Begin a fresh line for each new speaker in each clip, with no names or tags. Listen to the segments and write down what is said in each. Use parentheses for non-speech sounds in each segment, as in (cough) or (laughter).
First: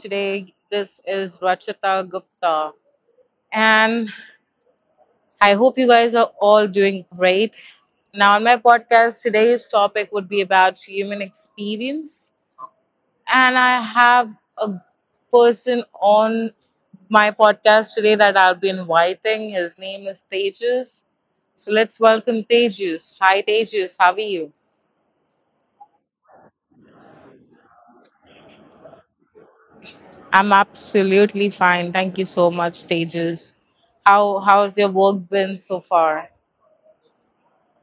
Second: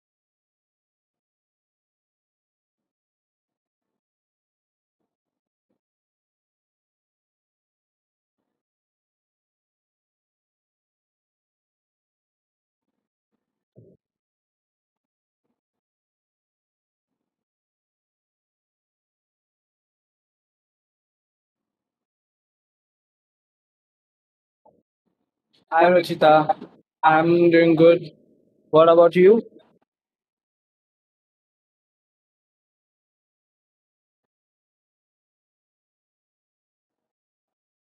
today. This is Rachita Gupta, and I hope you guys are all doing great. Now, on my podcast, today's topic would be about human experience, and I have a person on my podcast today that I'll be inviting. His name is Tejas. So let's welcome Tejas. Hi, Tejas. How are you?
Hi, Rachita. I'm doing good. What about you?
I'm absolutely fine. Thank you so much, Tejas. How's your work been so far?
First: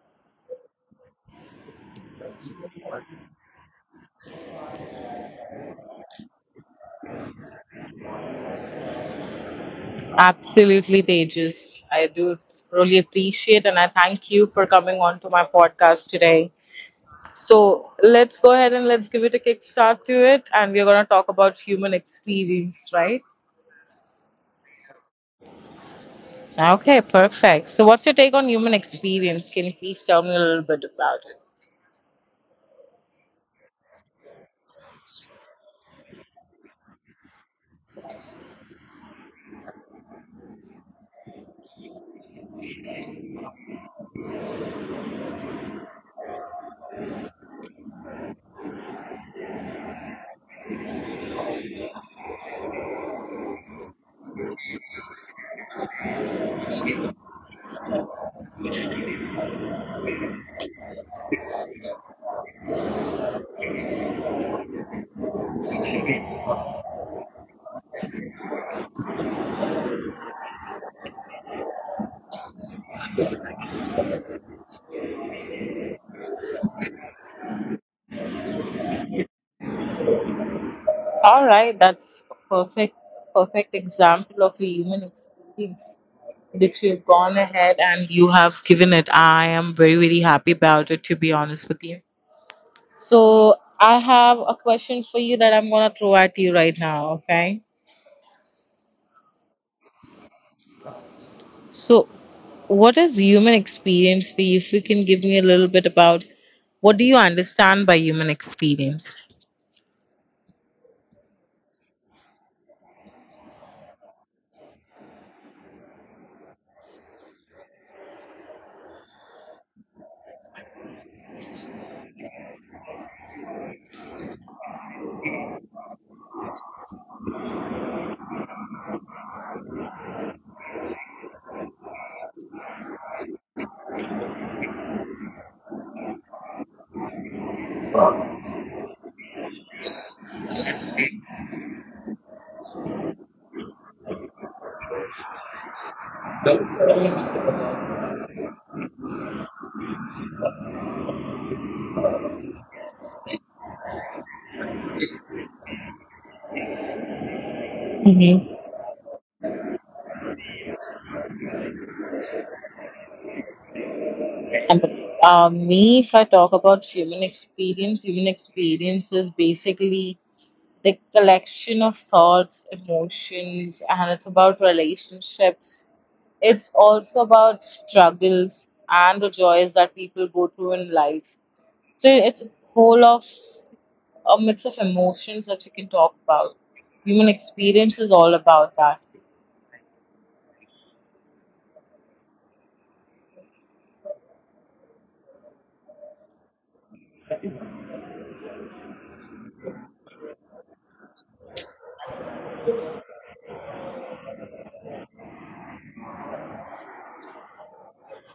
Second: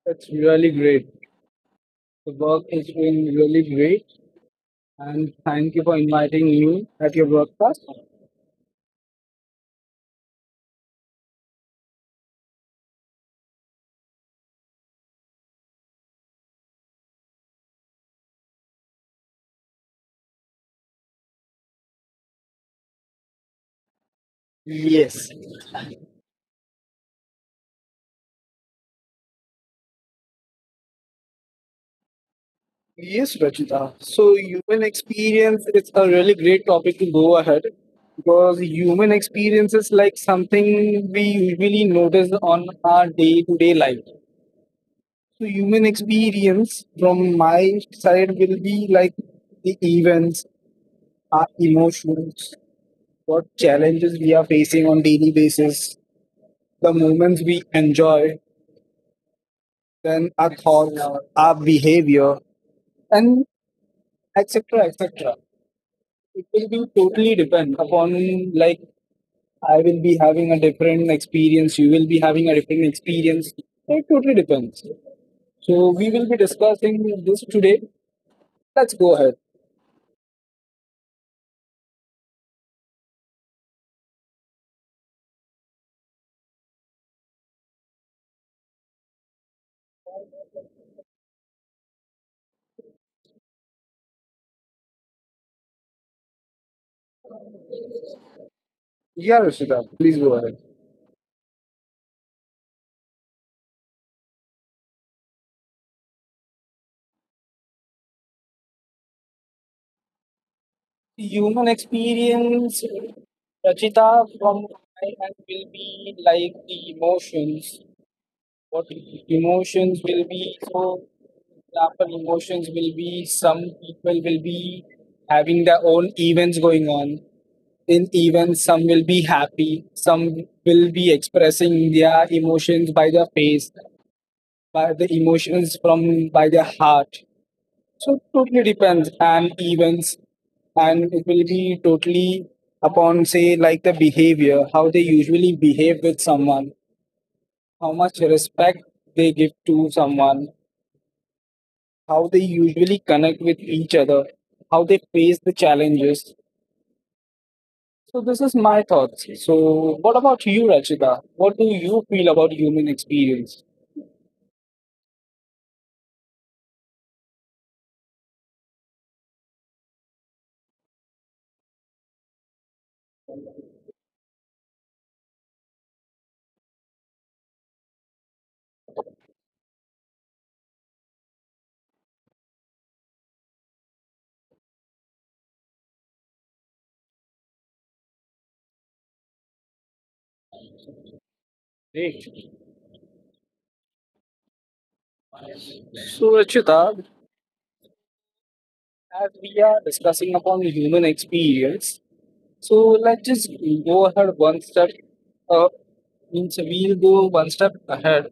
It's really great. The work is doing really great. And thank you for inviting me at your broadcast.
Absolutely, Tejas. I do really appreciate and I thank you for coming on to my podcast today. So let's go ahead and let's give it a kickstart to it, and we're gonna talk about human experience, right?
Yes.
Okay, perfect. So what's your take on human experience? Can you please tell me a little bit about it?
Yes, Rachita. So human experience is a really great topic to go ahead because human experience is like something we usually notice on our day to day life. So human experience from my side will be like the events, our emotions, what challenges we are facing on daily basis, the moments we enjoy, then our thoughts, our behavior, and etc. etc. It will be totally depend upon like I will be having a different experience, you will be having a different experience. It totally depends. So we will be discussing this today. Let's go ahead.
All right, that's a perfect example of a human experience that you've gone ahead and you have given it. I am very very happy about it, to be honest with you. So I have a question for you that I'm gonna throw at you right now. Okay.
Yeah, Rishita, please go ahead.
So what is human experience for you? If you can give me a little bit about what do you understand by human experience?
Human experience, Rachita, from my end will be like the emotions. What emotions will be? So, example, emotions will be some people will be having their own events going on. In events, some will be happy, some will be expressing their emotions by their face, by the emotions from by their heart. So totally depends and events, and it will be totally upon say like the behavior, how they usually behave with someone, how much respect they give to someone, how they usually connect with each other, how they face the challenges. So this
Hmm.
is my thoughts. So what about you, Rachita? What do you feel about human experience?
And me, if I talk about human experience is basically the collection of thoughts, emotions, and it's about relationships. It's also about struggles and the joys that people go through in life. So it's a whole of a mix of emotions that you can talk about. Human experience is all about that.
Great. So Rachita, as we are discussing upon human experience, so let's just go ahead one step up. Means we'll go one step ahead.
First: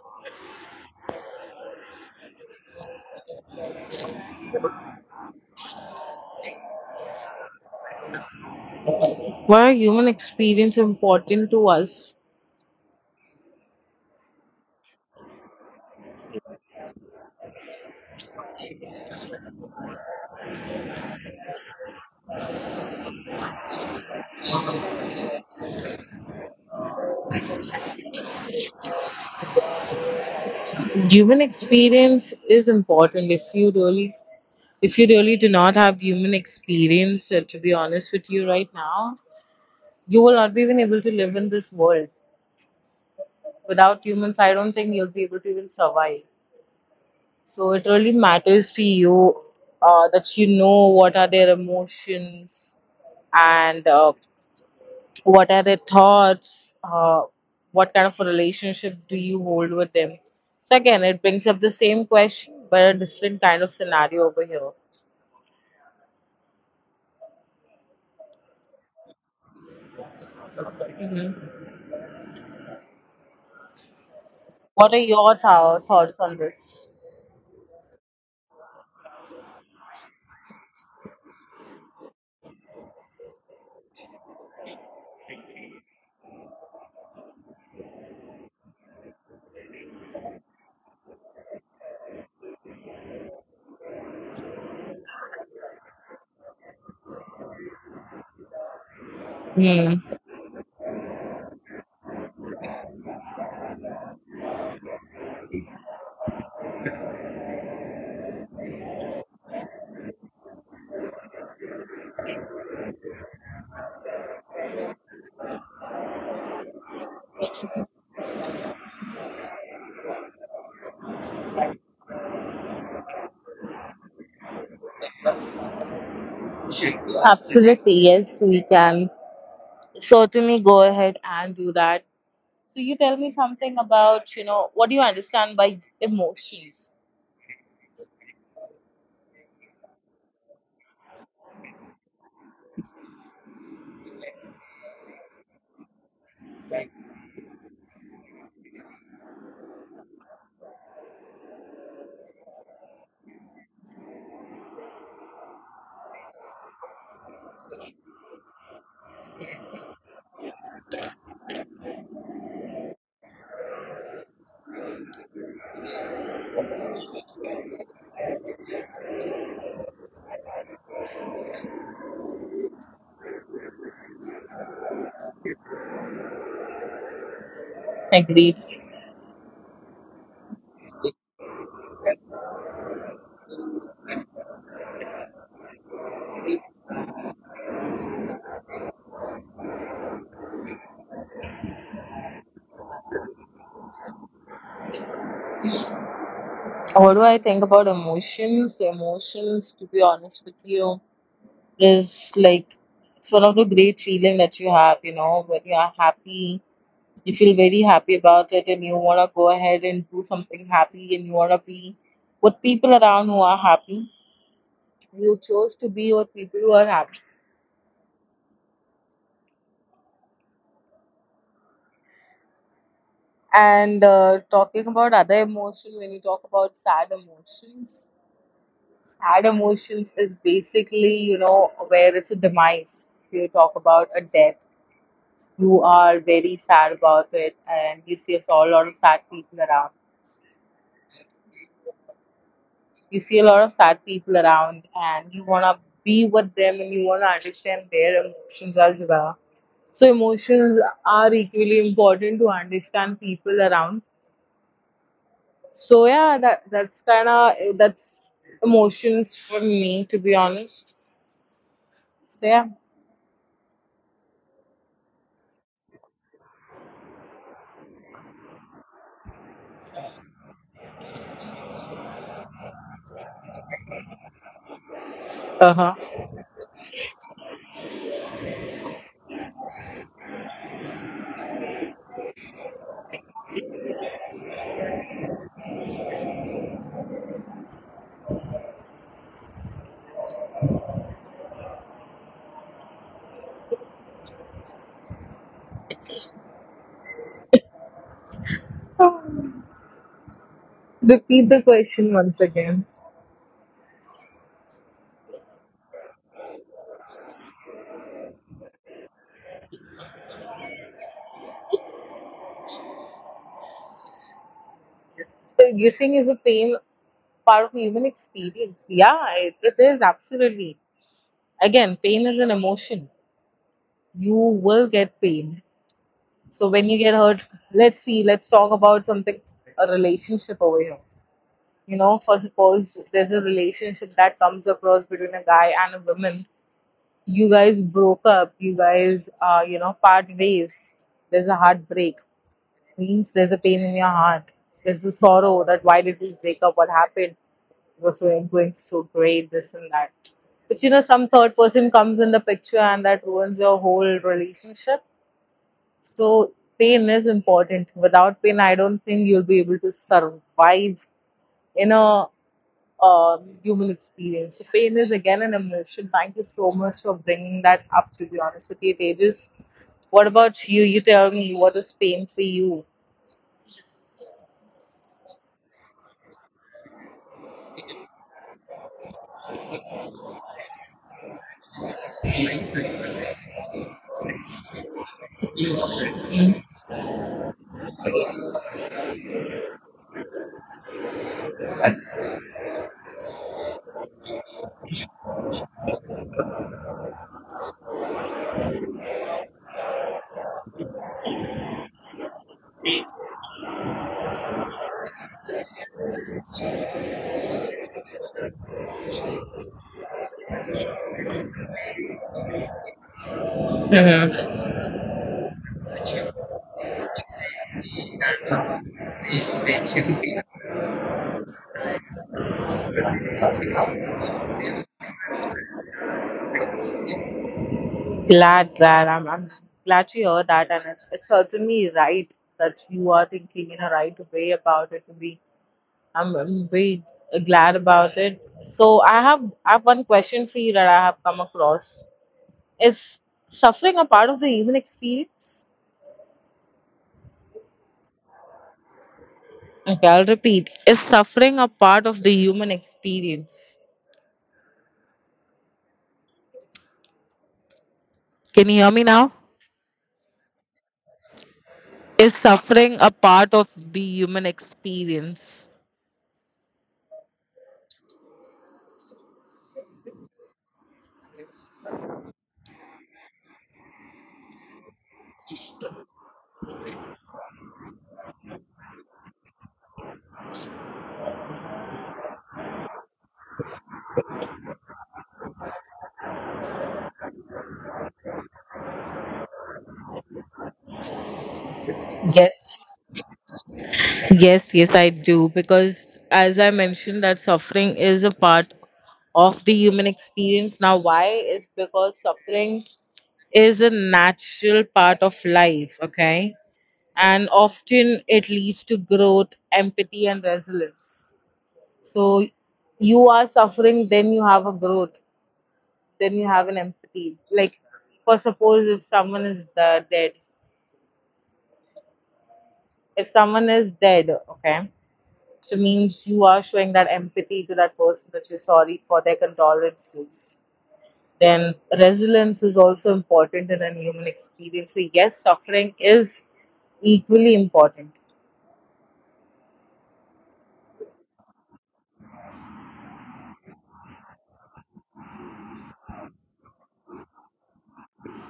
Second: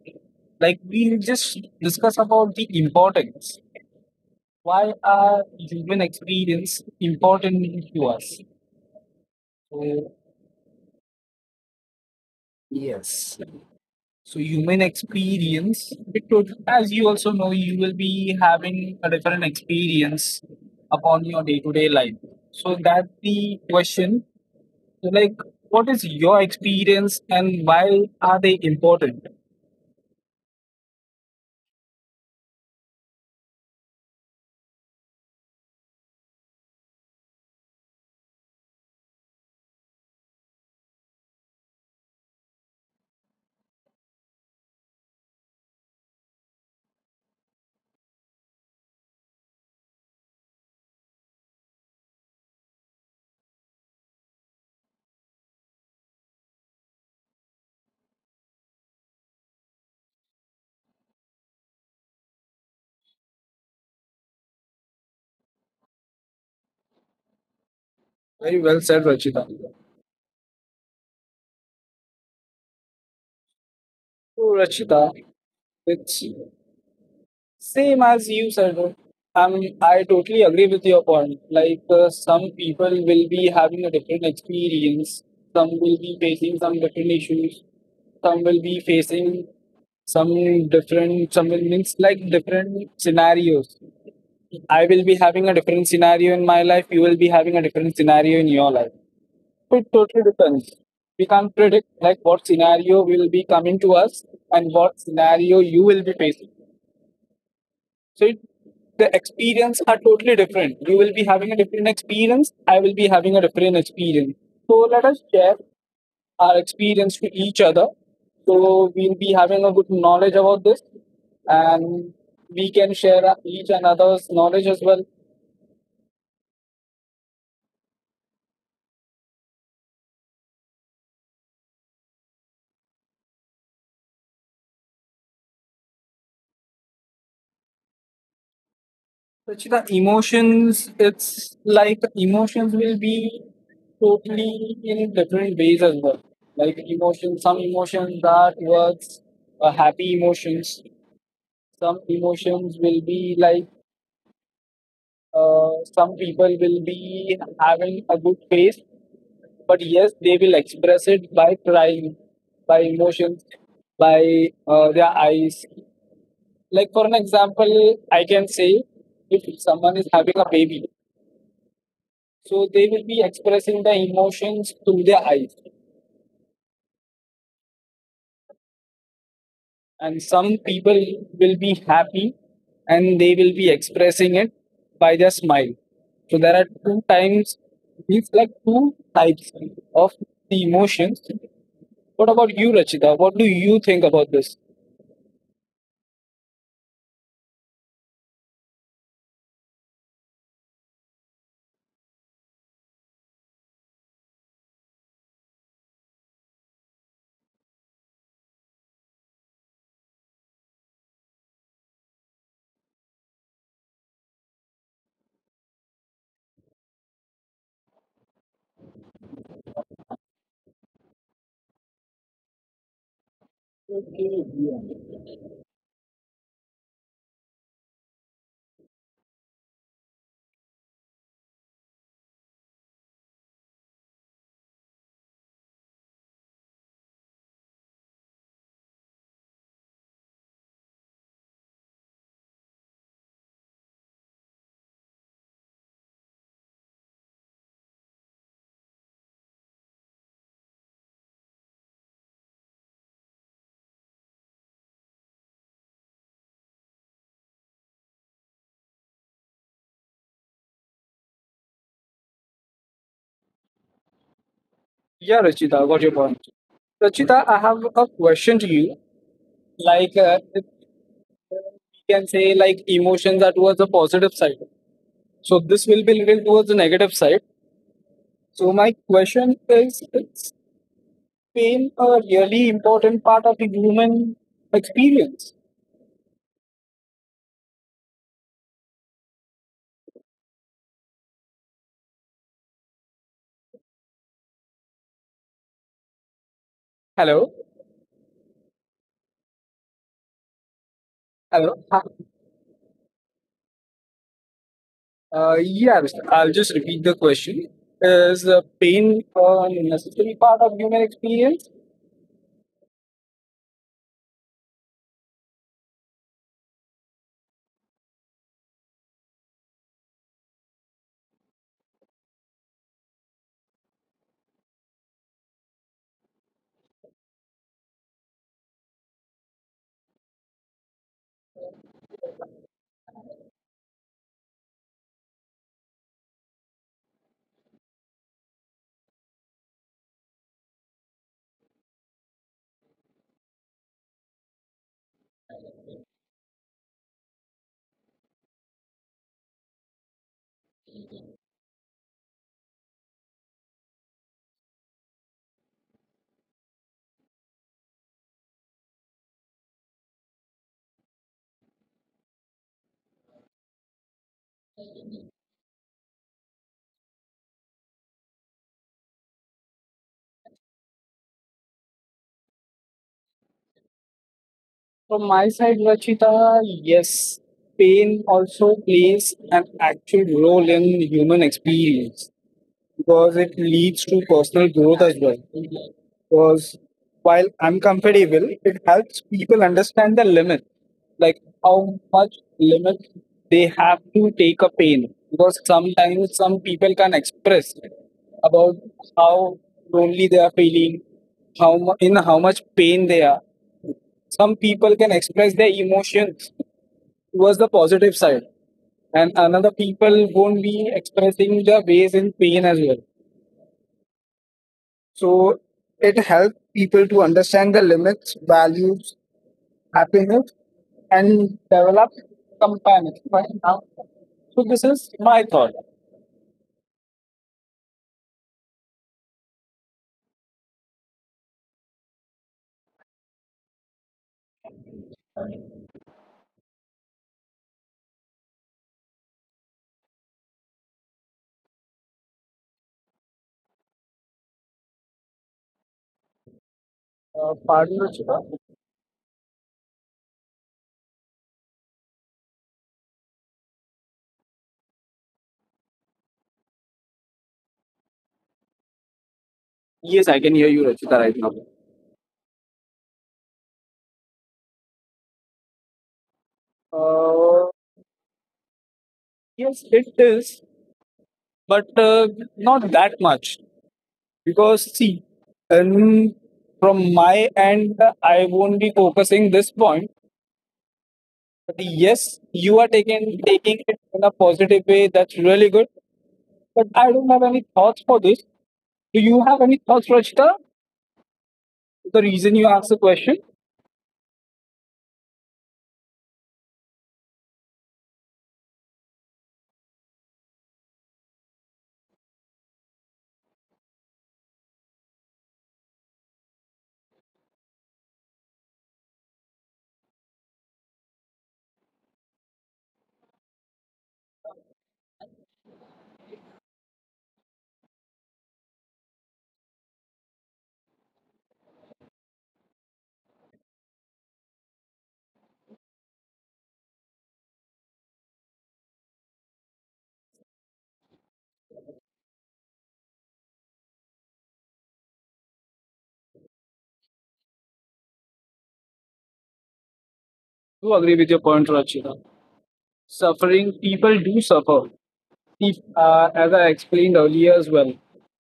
Like we'll just discuss about the importance. Why are human experience important to us?
Why are human
So
experience important to us?
yes. So human experience, because as you also know, you will be having a different experience upon your day-to-day life. So that's the question. Like, what is your experience and why are they important?
Human experience is important. If you really do not have human experience, to be honest with you, right now, you will not be even able to live in this world. Without humans, I don't think you'll be able to even survive. So it really matters to you, that you know what are their emotions, and what are their thoughts? What kind of a relationship do you hold with them? So again, it brings up the same question, but a different kind of scenario over here.
Very well said, Rachita.
Hmm.
So,
What are
Rachita,
your thoughts
it's
on this?
same as you said. I totally agree with your point. Like, some people will be having a different experience, some will be facing some different issues, some will be facing some different, some will means like different scenarios. I will be having a different scenario in my life, you will be having a different scenario in your life. It
Hmm.
totally depends. We can't predict like what scenario will be coming to us and what scenario you will be facing. So it, the experience are totally different. You will be having a different experience. I will be having a different experience. So let us share our experience to each other. So we'll be having a good knowledge about this, and we can share each another's knowledge as well.
Absolutely, yes, we can certainly go ahead and do that. So you tell me something about, you know, what do you understand by emotions?
Rachita, emotions, it's like emotions will be totally in different ways as well. Like emotions, some emotions that towards happy emotions. Some emotions will be like some people will be having a good face, but yes, they will express it by crying, by emotions, by their eyes. Like for an example, I can say if someone is having a baby, so they will be expressing their emotions through their eyes.
Agreed.
And some people will be happy and they will be expressing it by their smile. So there are two times, these like two types of the emotions. What about you, Rachita? What do you think about this?
What do I think about emotions? Emotions, to be honest with you, is like it's one of the great feeling that you have, you know, when you are happy, you feel very happy about it, and you want to go ahead and do something happy, and you want to be with people around who are happy. You chose to be with people who are happy, and talking about other emotion, when you talk about sad emotions, sad emotions is basically, you know, where it's a demise. If you talk about a death, you are very sad about it, and you see a lot of sad people around. You see a lot of sad people around, and you want to be with them, and you want to understand their emotions as well. So, emotions are equally important to understand people around. So, yeah, that that's kind of that's emotions for me, to be honest. So, yeah.
Yeah, Rachita, I got your point. Rachita, I have a question to you. Like, if we can say, like, emotions are towards the positive side. So
Uh
this will be little towards the negative side. So my question is pain a really important part of the human experience? Hello?
huh. Repeat the
Hello?
question once again.
Yeah, Mr., I'll just repeat the question. Is pain a necessary part of human experience?
So you're saying is the pain part of human experience? Yeah, it is absolutely. Again, pain is an emotion. You will get pain. So when you get hurt, let's see, let's talk about something, a relationship over here. You know, for suppose there's a relationship that comes across between a guy and a woman. You guys broke up. You guys, you know, part ways. There's a heartbreak. Means there's a pain in your heart. There's a sorrow that why did we break up? What happened? It was going so great, this and that. But you know, some third person comes in the picture and that ruins your whole relationship, so pain is important. Without pain, I don't think you'll be able to survive in a human experience. So pain is again an emotion. Thank you so much for bringing that up. To be honest with you, Tejas, what about you? You tell me, what is pain for you?
From my side, Rachita, yes. Pain also plays an actual role in human experience, because it leads to personal growth as well. Because while uncomfortable, it helps people understand the limit, like how much limit they have to take a pain. Because sometimes some people can express about how lonely they are feeling, in how much pain they are. Some people can express their emotions towards the positive side, and another people won't be expressing the ways in pain as well.
Glad
So it helps people to understand the limits, values, happiness, and develop companionship. So this is my thought.
that I'm glad to hear that, and it's certainly right that you are thinking in a right way about it. I'm very glad about it. So I have one question for you that I have come across. Is suffering a part of the human experience?
Pardon, Ruchita.
Okay, I'll repeat. Is suffering a part of the human experience? Can you hear me now?
Yes, I can hear you, Rachita, right now.
Is suffering a part of the human experience?
Uh, yes, it is, but not that much because see, um, from my end, I won't be focusing this point. But yes, you are taking it in a positive way. That's really good. But I don't have any thoughts for this. Do you have any thoughts, Rachita? The reason you asked
Yes.
the question?
Yes, yes, I do. Because as I mentioned, that suffering is a part of the human experience. Now, why? It's because suffering is a natural part of life, okay? And often it leads to growth, empathy, and resilience. So you are suffering, then you have a growth, then you have an empathy. Like, for suppose if someone is dead, if someone is dead, okay, so means you are showing that empathy to that person that you're sorry for their condolences. Then resilience is also important in a human experience. So yes, suffering is equally important.
Do agree with your point, Rachita. Suffering, people do suffer. If, as I explained earlier as well,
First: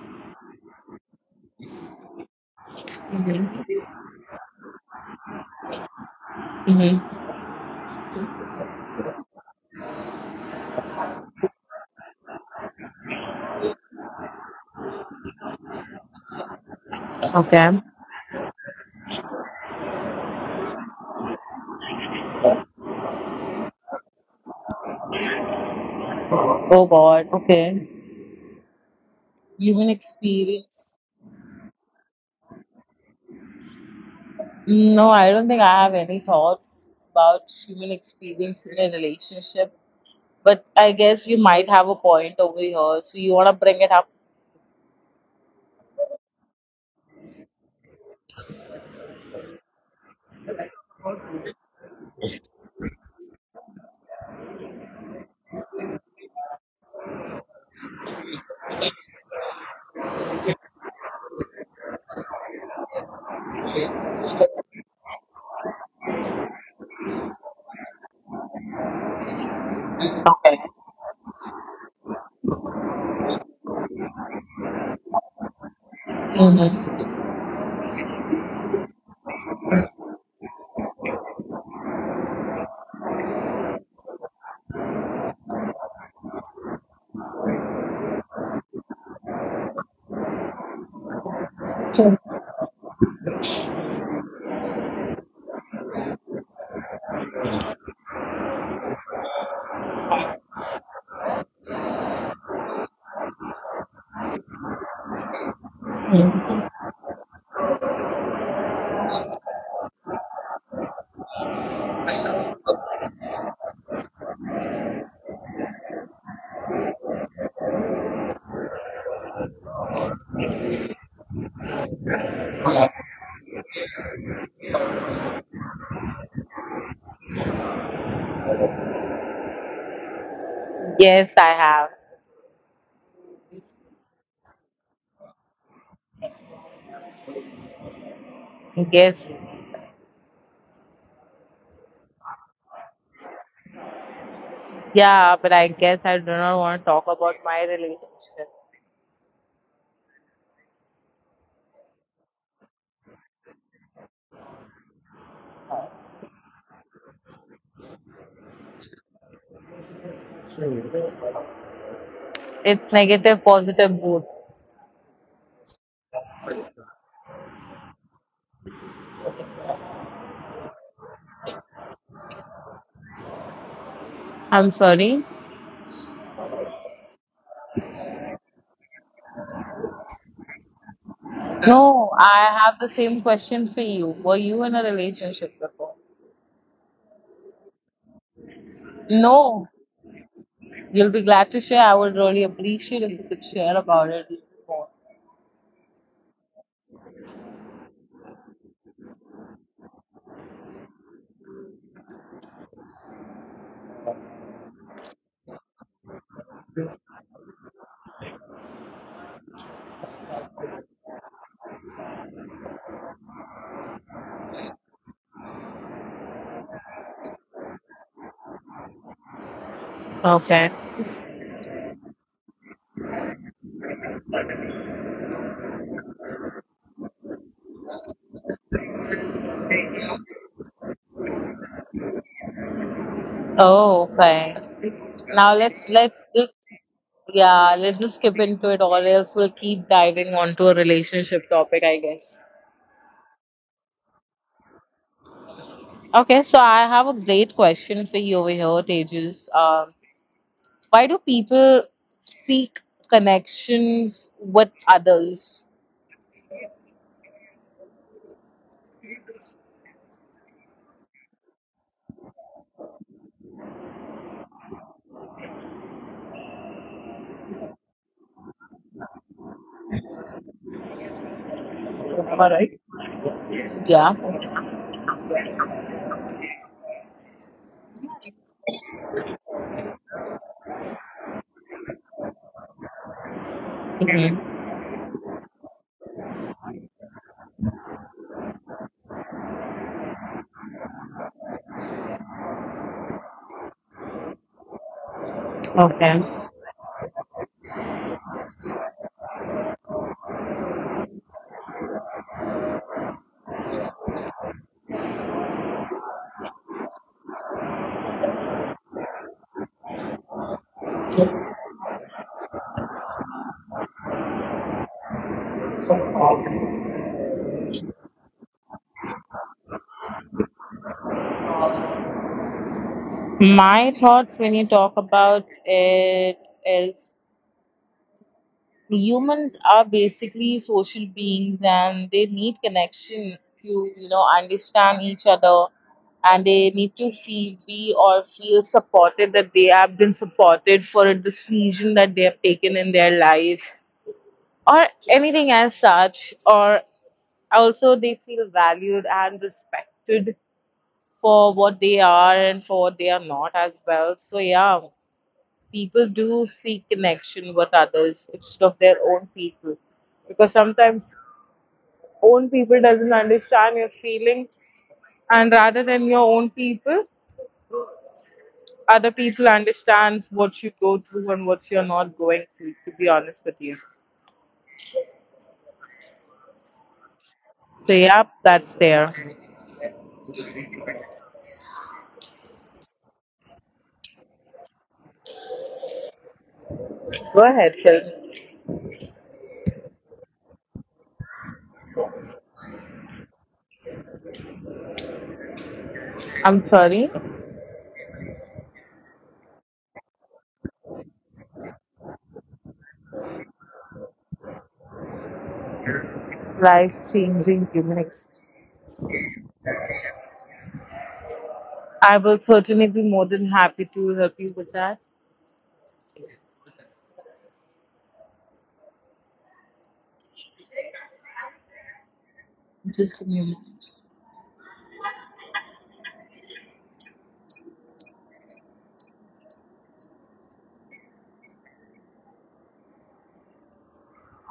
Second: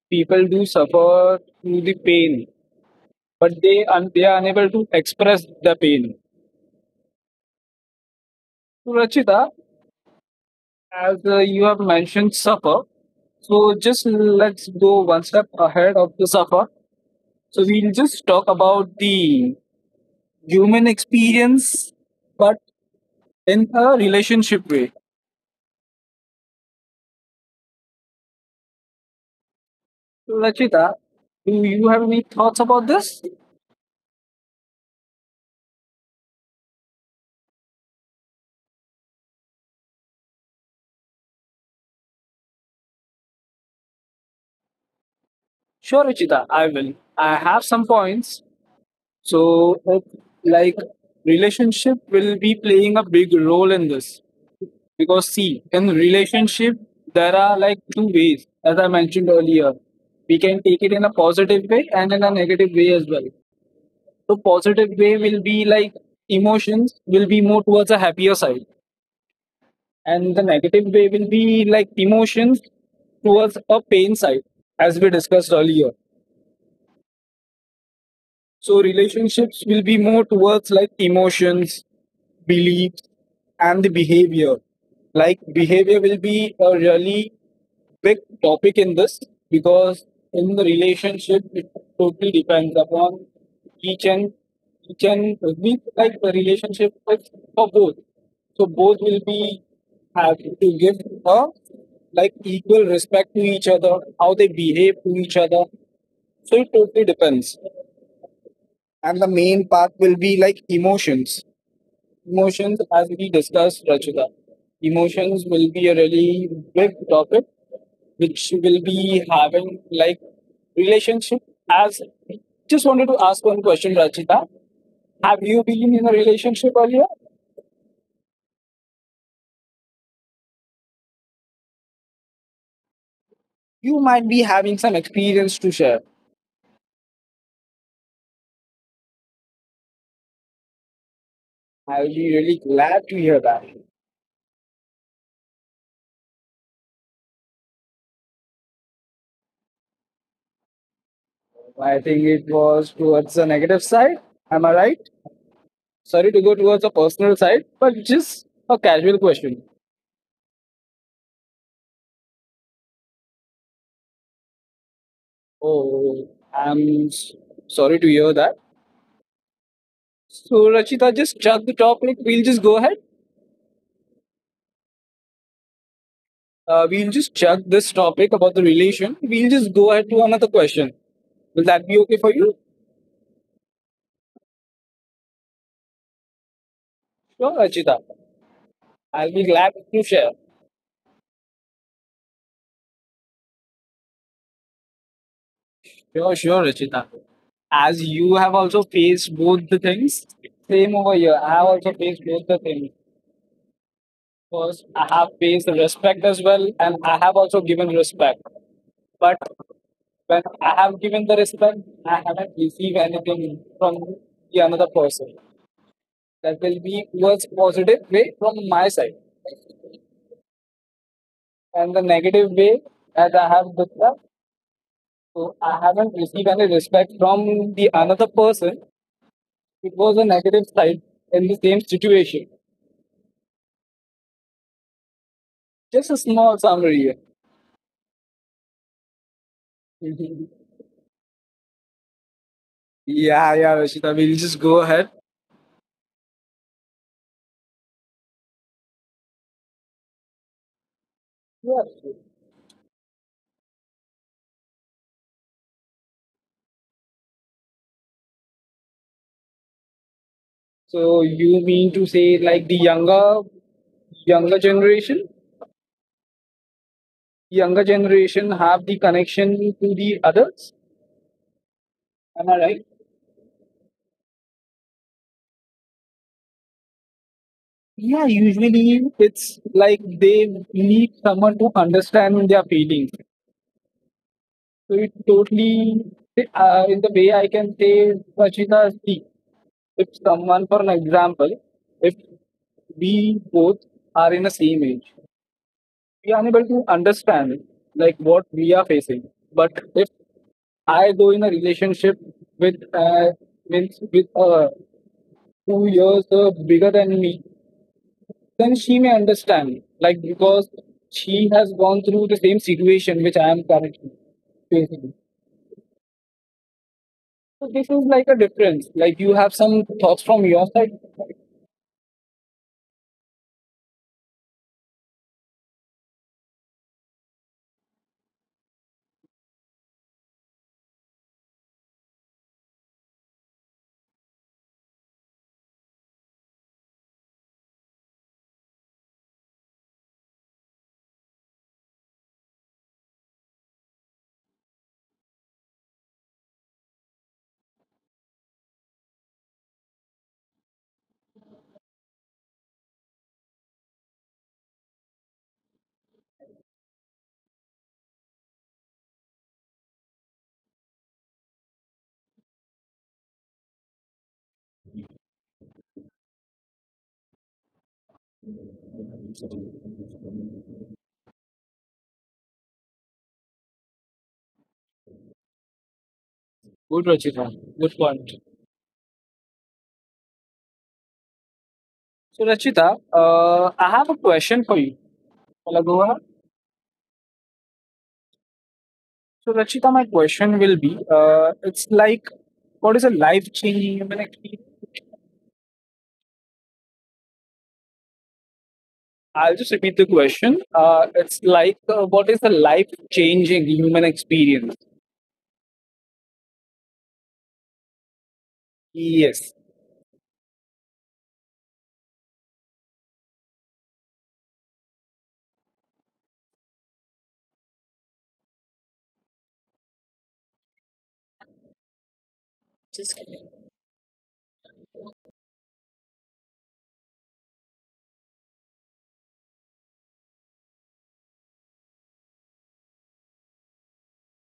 people do suffer through the pain, but
Mm-hmm.
they are unable to express the pain.
Hmm.
So, Rachita, as you have mentioned, suffer. So just let's go one step ahead of the suffer. So
Okay.
we'll just talk about the human experience, but in a relationship way.
Oh God, okay. Human
So, Rachita,
experience.
do you have any thoughts about this?
No, I don't think I have any thoughts about human experience in a relationship. But I guess you might have a point over here. So you want to bring it up?
Sure, Rachita, I will. I have some points. So, like, relationship will be playing a big role in this because see in relationship there are like two ways, as I mentioned earlier. We can take it in a positive way and in a negative way as well. So positive way will be like emotions will be more towards a happier side, and the
Okay.
negative way will be like emotions towards a pain side as we discussed earlier.
Mm-hmm.
So relationships will be more towards like emotions, beliefs, and the behavior. Like behavior will be a really big topic in this because in the relationship it totally depends upon each and each and we like the relationship is for both. So both will be have to give a like equal respect to each other, how they behave to each other. So it totally depends. And the main part will be like emotions. Emotions, as we discussed, Rachita, emotions will be a really big topic which will be having like relationship. As just wanted to ask one question, Rachita. Have you been in a relationship earlier?
Yes, I have.
You might be having some experience to share.
Yes.
I'll be really glad to hear that.
Yeah, but I guess I do not want to talk about my relationship.
I think it was towards the negative side. Am I right? Sorry to go towards the personal side, but just a casual question.
It's negative, positive both.
Oh, I'm s- sorry to hear that. So, Rachita, just chuck the topic. We'll just go ahead.
I'm sorry.
We'll just chuck this topic about the relation. We'll just go ahead to another question. Will that be okay
No,
for you?
I have the same question for you. Were you in a relationship before?
Sure, Rachita. I'll be glad
No.
to share.
You'll be glad to share. I would really appreciate if you could share about it more.
Sure, Rachita. As you have also faced both the things, same over here. I have also faced both the things. Because I have paid the respect as well, and I have also given respect. But when I have given the respect, I haven't received anything from the another person. That will be towards positive way from my side.
Okay.
And the negative way that I have discussed, so I haven't received any respect from the another person. It was a negative side in the same situation.
Oh, okay. Now let's
Just a
let's
small
just,
summary here.
yeah, let's just skip into it, or else we'll keep diving
(laughs)
onto a relationship topic, I guess.
Yeah, yeah, Vishita, we'll just go ahead.
Okay, so I have a great question for you over here, Tejas. Why do
Yeah.
people seek connections with others?
So you mean to say like the younger generation, younger generation have the connection to the adults, am I right?
Yeah.
Yeah, usually it's like they need someone to understand their feelings.
Hmm.
So it totally, in the way I can say, Rachita, see if someone, for an example, if we both are in the same age, we
Okay.
are unable to understand like what we are facing. But if I go in a relationship with means with 2 years bigger than me, then she may understand like because she has gone through the same situation which I am currently facing. So this is like a difference. Like you have some thoughts from your side.
My thoughts when you talk about it is humans are basically social beings, and they need connection to, you know, understand each other, and they need to feel, be or feel supported, that they have been supported for a decision that they have taken in their life or anything as such. Or also they feel valued and respected for what they are and for what they are not as well. So yeah, people do seek connection with others instead of their own people, because sometimes own people doesn't understand your feelings, and rather than your own people, other people understands what you go through and what you're not going through, to be honest with you.
Good, Rachita.
So
Good
yeah,
point.
that's there.
So Rachita, I have a question for you. Wanna go ahead?
Go ahead, Phil.
So, Rachita, my question will be, what is a life changing human experience?
I'm sorry.
I'll just repeat the question. What is a life changing human experience?
Life changing human experience.
Yes,
I will certainly be more than happy to help you with that. Just give me a moment.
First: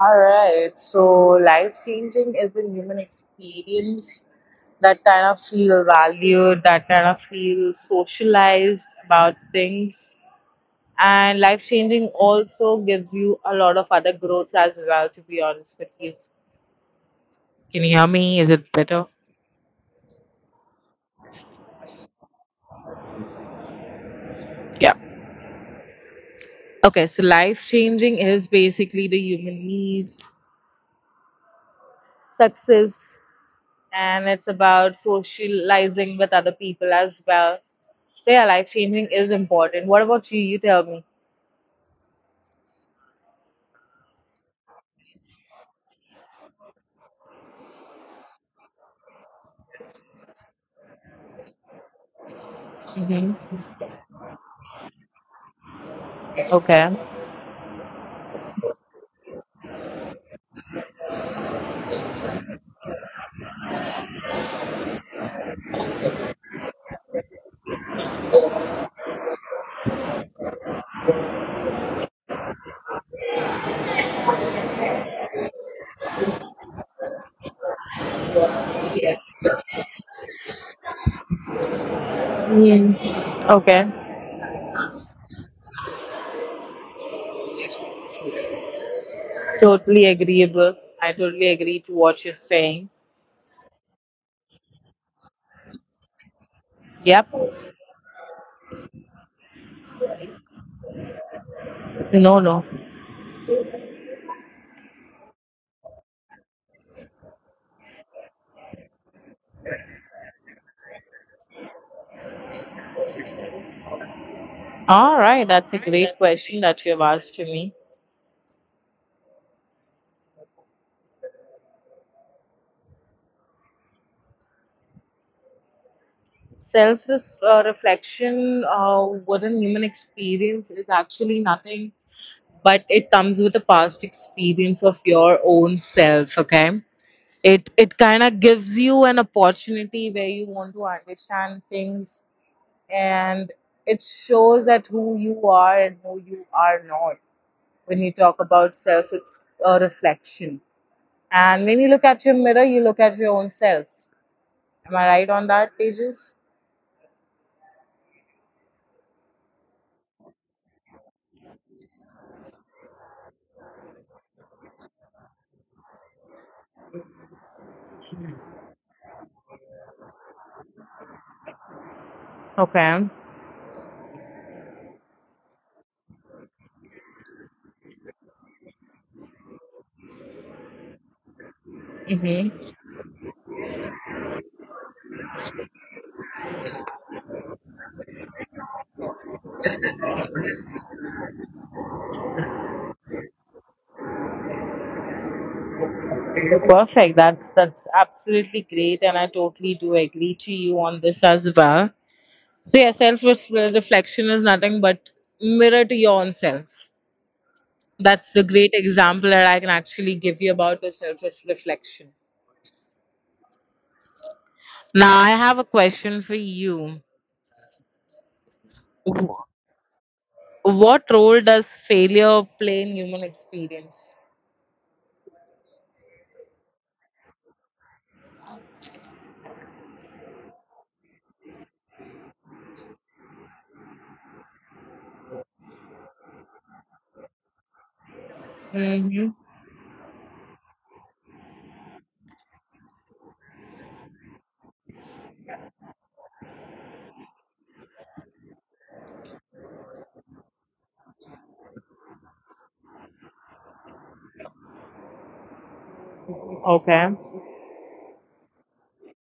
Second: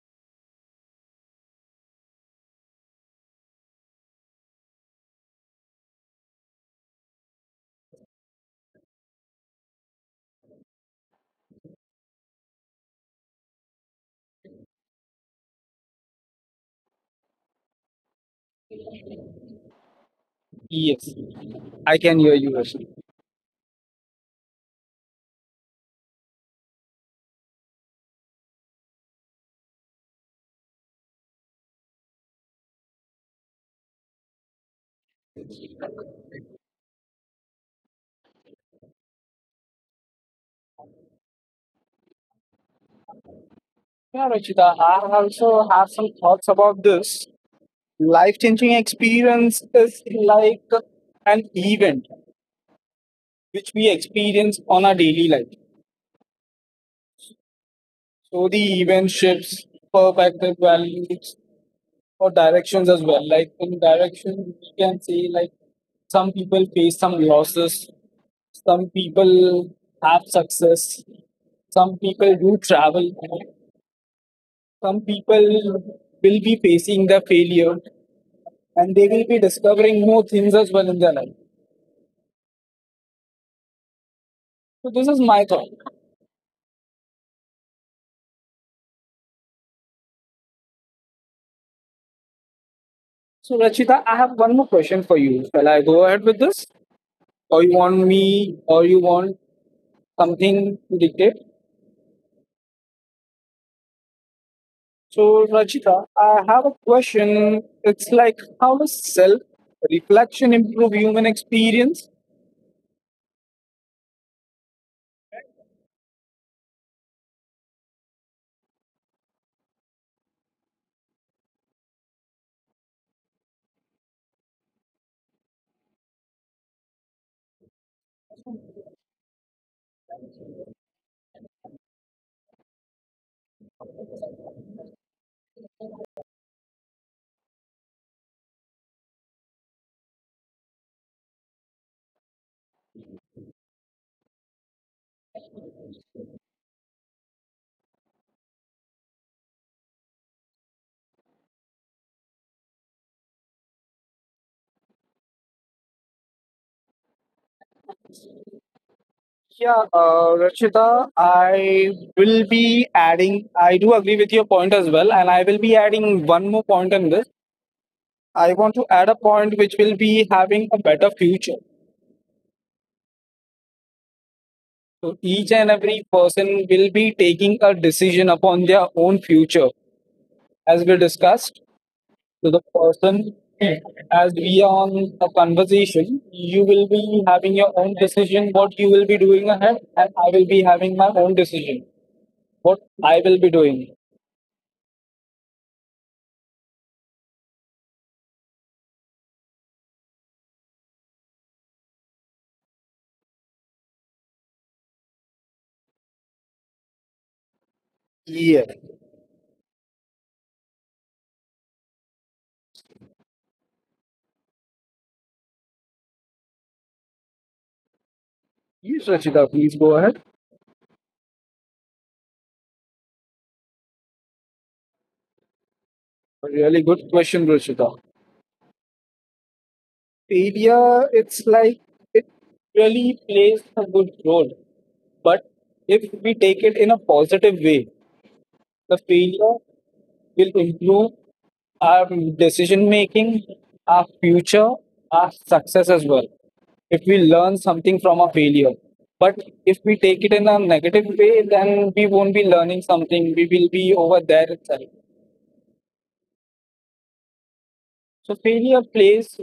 All right. So life changing is the human experience that kind of feel valued, that kind of feel socialized about things. And life changing also gives you a lot of other growths as well, to be honest with you. Can you hear me? Is it better?
yes, I can hear you, Rachita.
Yeah. Okay, so life changing is basically the human needs, success, and it's about socializing with other people as well. So yeah, life changing is important. What about you? You tell me.
Yeah, Rachita, I also have some thoughts about this. Life changing experience is like an event
Hmm.
which we experience on our daily life.
Okay.
So the event shifts perspective values or directions as well. Like in direction, we can say like some people face some losses, some people have success, some people do travel, some people will be facing the failure, and they will be discovering more things as well in their life.
Mm. Okay.
So this is my thought.
Totally agreeable. I totally agree to what you're saying.
So Rachita, I have one more question for you. Shall I go ahead with this,
Yep.
or you want me, or you want something to dictate?
No, no.
So, Rachita, I have a question. It's like, how does self reflection improve human experience?
All right. That's a great question that you have asked to me. Self reflection within human experience is actually nothing, but it comes with a past experience of your own self, okay? It kind of gives you an opportunity where you want to understand things, and it shows that who you are and who you are not. When you talk about self, it's a reflection, and when you look at your mirror, you look at your own self. Am I right on that, pages
Yeah, Rachita, I will be adding, I do agree with your point as well, and I will be adding one more point on this. I want to add a point which will be having a better future.
okay.
So, each and every person will be taking a decision upon their own future, as we discussed. To
Mm-hmm.
the person, as we are on a conversation, you will be having your own decision what you will be doing ahead, and I will be having my own decision what I will be doing.
Perfect. That's absolutely great, and I totally do agree to you on this as well. So, yeah, self reflection is nothing but mirror to your own self. That's the
Yeah.
great example that I can actually give you about the self reflection. Now, I have a question for you.
Yes, Rachita, please go ahead.
What role does failure play in human experience?
Really good question, Rachita. Failure, it's like, it really plays a good role, but if we take it in a positive way. The
Mm-hmm.
failure will improve our decision making, our future, our success as well. If we learn something from a failure, but if we take it in a negative way, then we won't be learning something. We will be over there itself.
Okay.
So failure plays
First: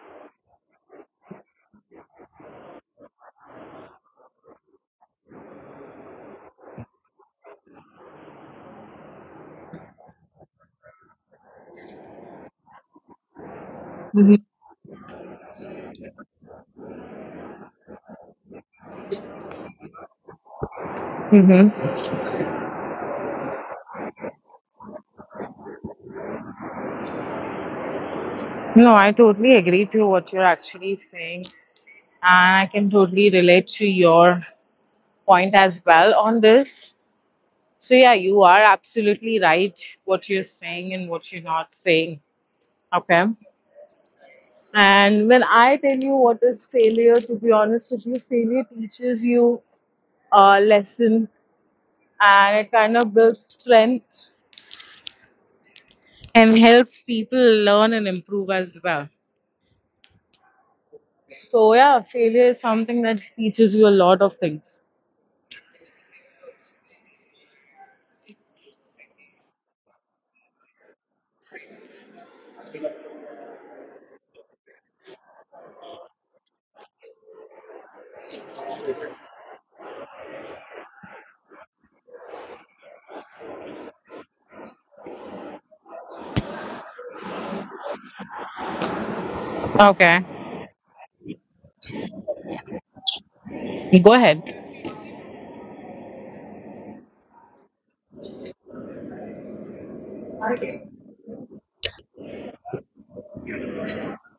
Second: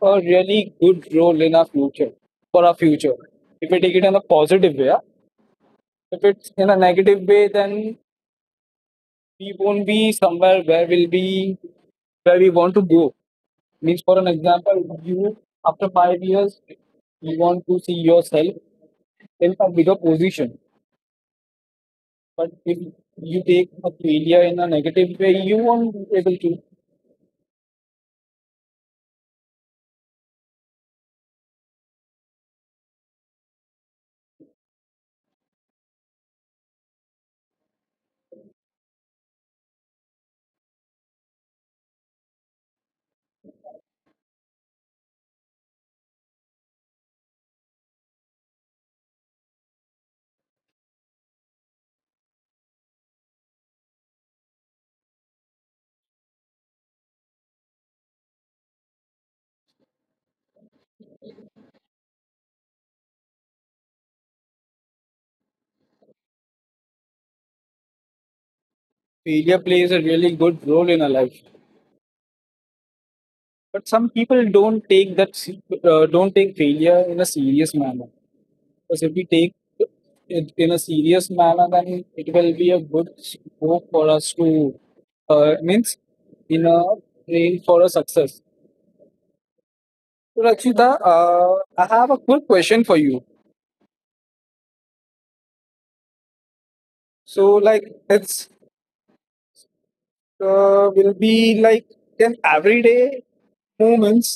a really good role in our future, for our future. If we take it in a positive way, If it's in a negative way, then we won't be somewhere where we'll be, where we want to go. Means, for an
Hmm.
example, you after 5 years, you want to see yourself in a bigger position.
Hmm.
But if you take a failure in a negative way, you won't be able to.
No, I totally agree to what you're actually saying. And I can totally relate to your point as well on this. So yeah, you are absolutely right what you're saying and what you're not saying. Okay. And when I tell you what is failure, to be honest with you, failure teaches you a lesson, and it kind of builds strength and helps people learn and improve as well. So yeah, failure is something that teaches you a lot of things.
Failure plays a really good role in our life. But some people don't take that don't take failure in a serious manner. Because if we take it in a serious manner, then it will be a good scope for us to, means, in a train for a success.
Okay.
So, Rakshita, I have a quick question for you.
Go ahead.
So, like, it's, will be like, can everyday moments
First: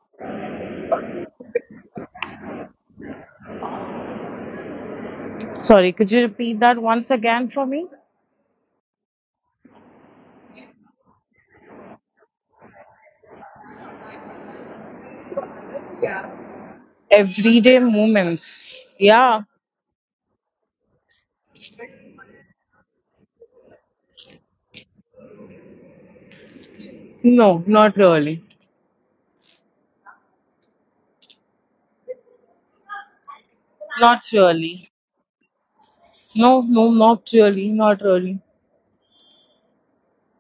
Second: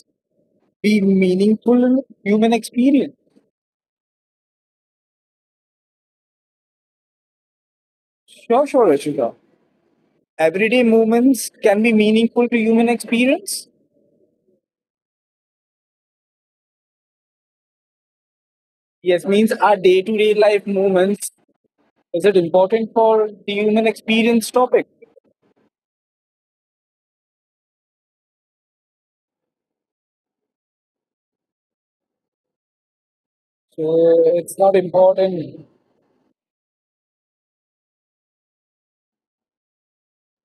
be meaningful in human experience?
Sorry, could you repeat that once again for me?
Sure, sure, Rakshita. Everyday moments can be meaningful to human experience.
Everyday moments.
Yes,
Yeah.
means our day-to-day life moments. Is it important for the human experience topic?
No, not really.
So
Not
it's not
really.
important.
No, no, not really. Not really.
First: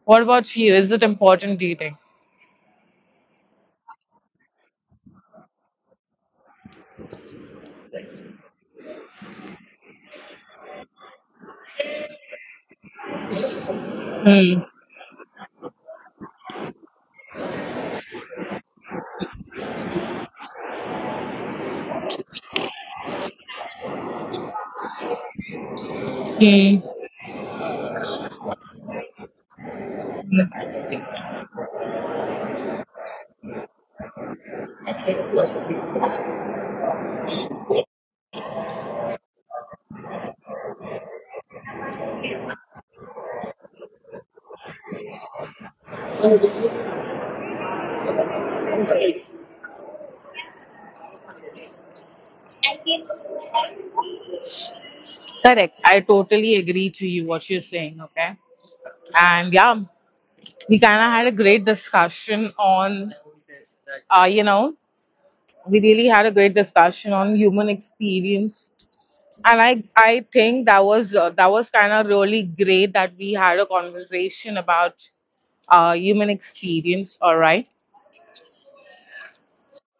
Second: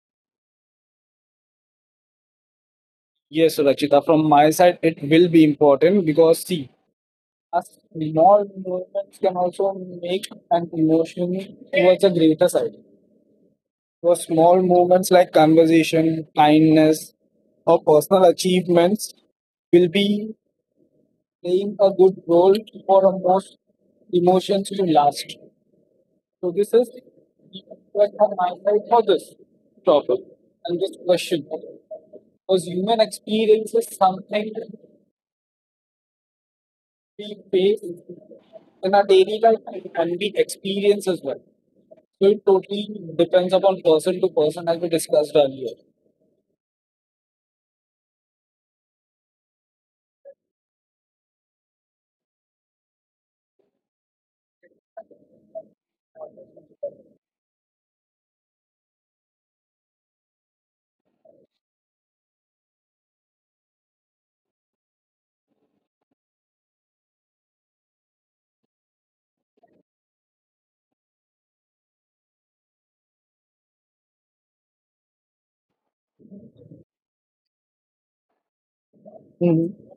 What about you? Is it important, do you think?
Yes, Rakshita, from my side, it will be important because see, a small movements can also make an emotion towards a greater side. So
Hmm.
small movements like conversation, kindness, or personal achievements will be playing a good role for a most emotions to last. So this
Hmm.
is what from my side for this topic and this question. Because human experience is something we face in our daily life and we experience as well. So it totally depends upon person to person, as we discussed earlier.
Correct. I totally agree to you what you're saying. Okay. And yeah, we kind of had a great discussion on, uh, you know, we really had a great discussion on human experience, and I think that was, kind of really great that we had a conversation about human experience. All right.
Hmm.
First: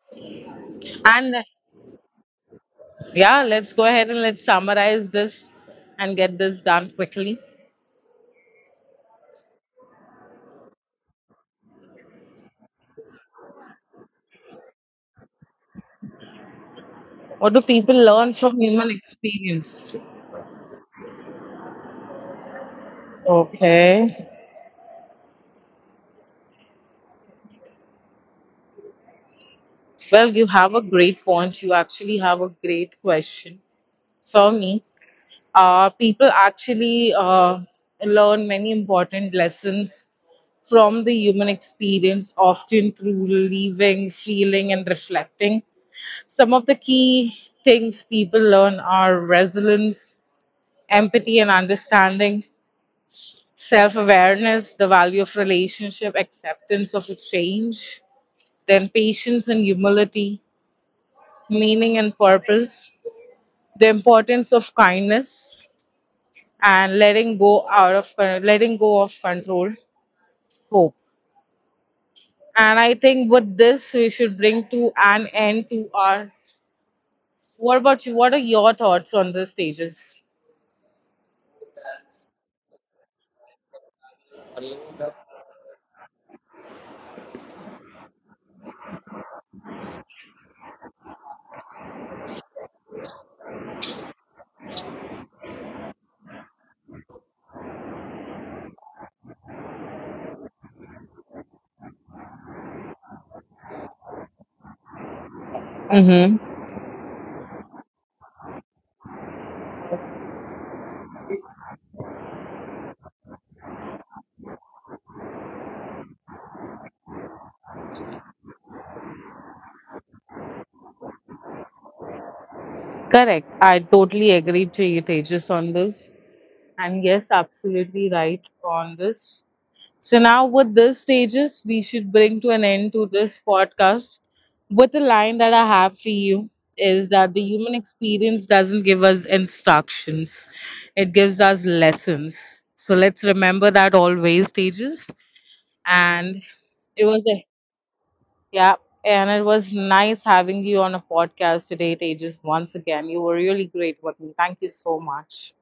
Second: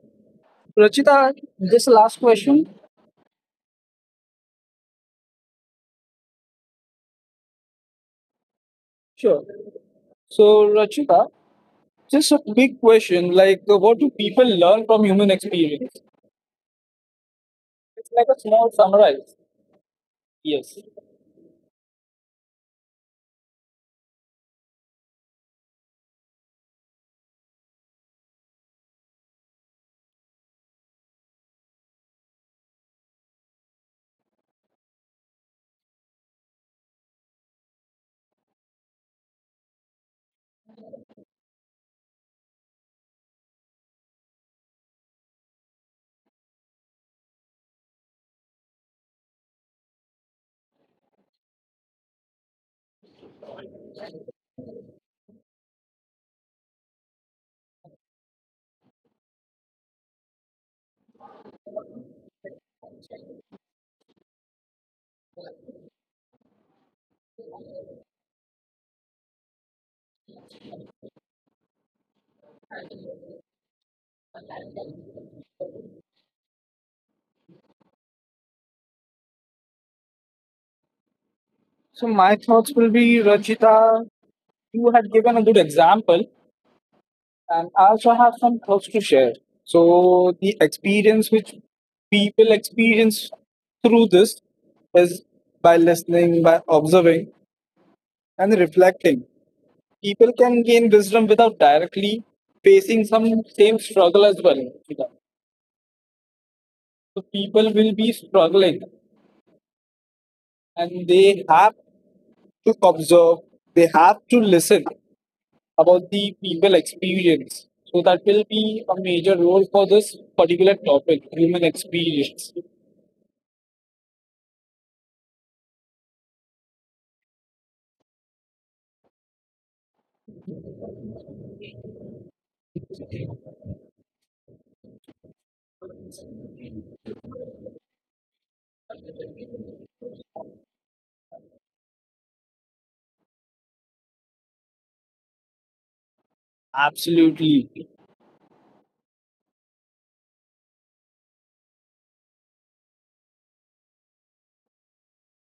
Rachita,
And
this last question.
yeah, let's go ahead and let's summarize this and get this done quickly.
Sure. So, Rachita, just a big question like, what do people learn from human experience?
What do people
It's like
learn
a
from
small
human
summarize.
experience?
Yes.
Okay. Well, you have a great point. You actually have a great question for me. People actually learn many important lessons from the human experience, often through living, feeling, and reflecting. Some of the key things people learn are resilience, empathy and understanding, self awareness, the value of relationship, acceptance of a change, then patience and humility, meaning and purpose, the importance of kindness, and letting go of control, hope. And I think with this we should bring to an end to our. What about you? What are your thoughts on the stages?
So, my thoughts will be, Rachita, you had given a good example. And I also have some thoughts to share. So the experience which people experience through this is by listening, by observing, and reflecting. People can gain wisdom without directly facing some same struggle as well. So
Mm-hmm.
people will be struggling, and they have to observe. They have to listen about the people experience. So that will be a major role for this particular topic, human experience.
Correct. I totally agree to your pages on this. And yes, absolutely right on this. So now with these stages, we should bring to an end to this podcast with a line that I have for you is that the human experience doesn't give us instructions. It gives us lessons. So let's remember that always, stages. And it was a,
Absolutely.
yeah, and it was nice having you on a podcast today, Tejas. Once again, you were really great with me. Thank you so much.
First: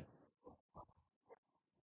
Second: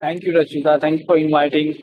Thank you, Rachita. Thank you for inviting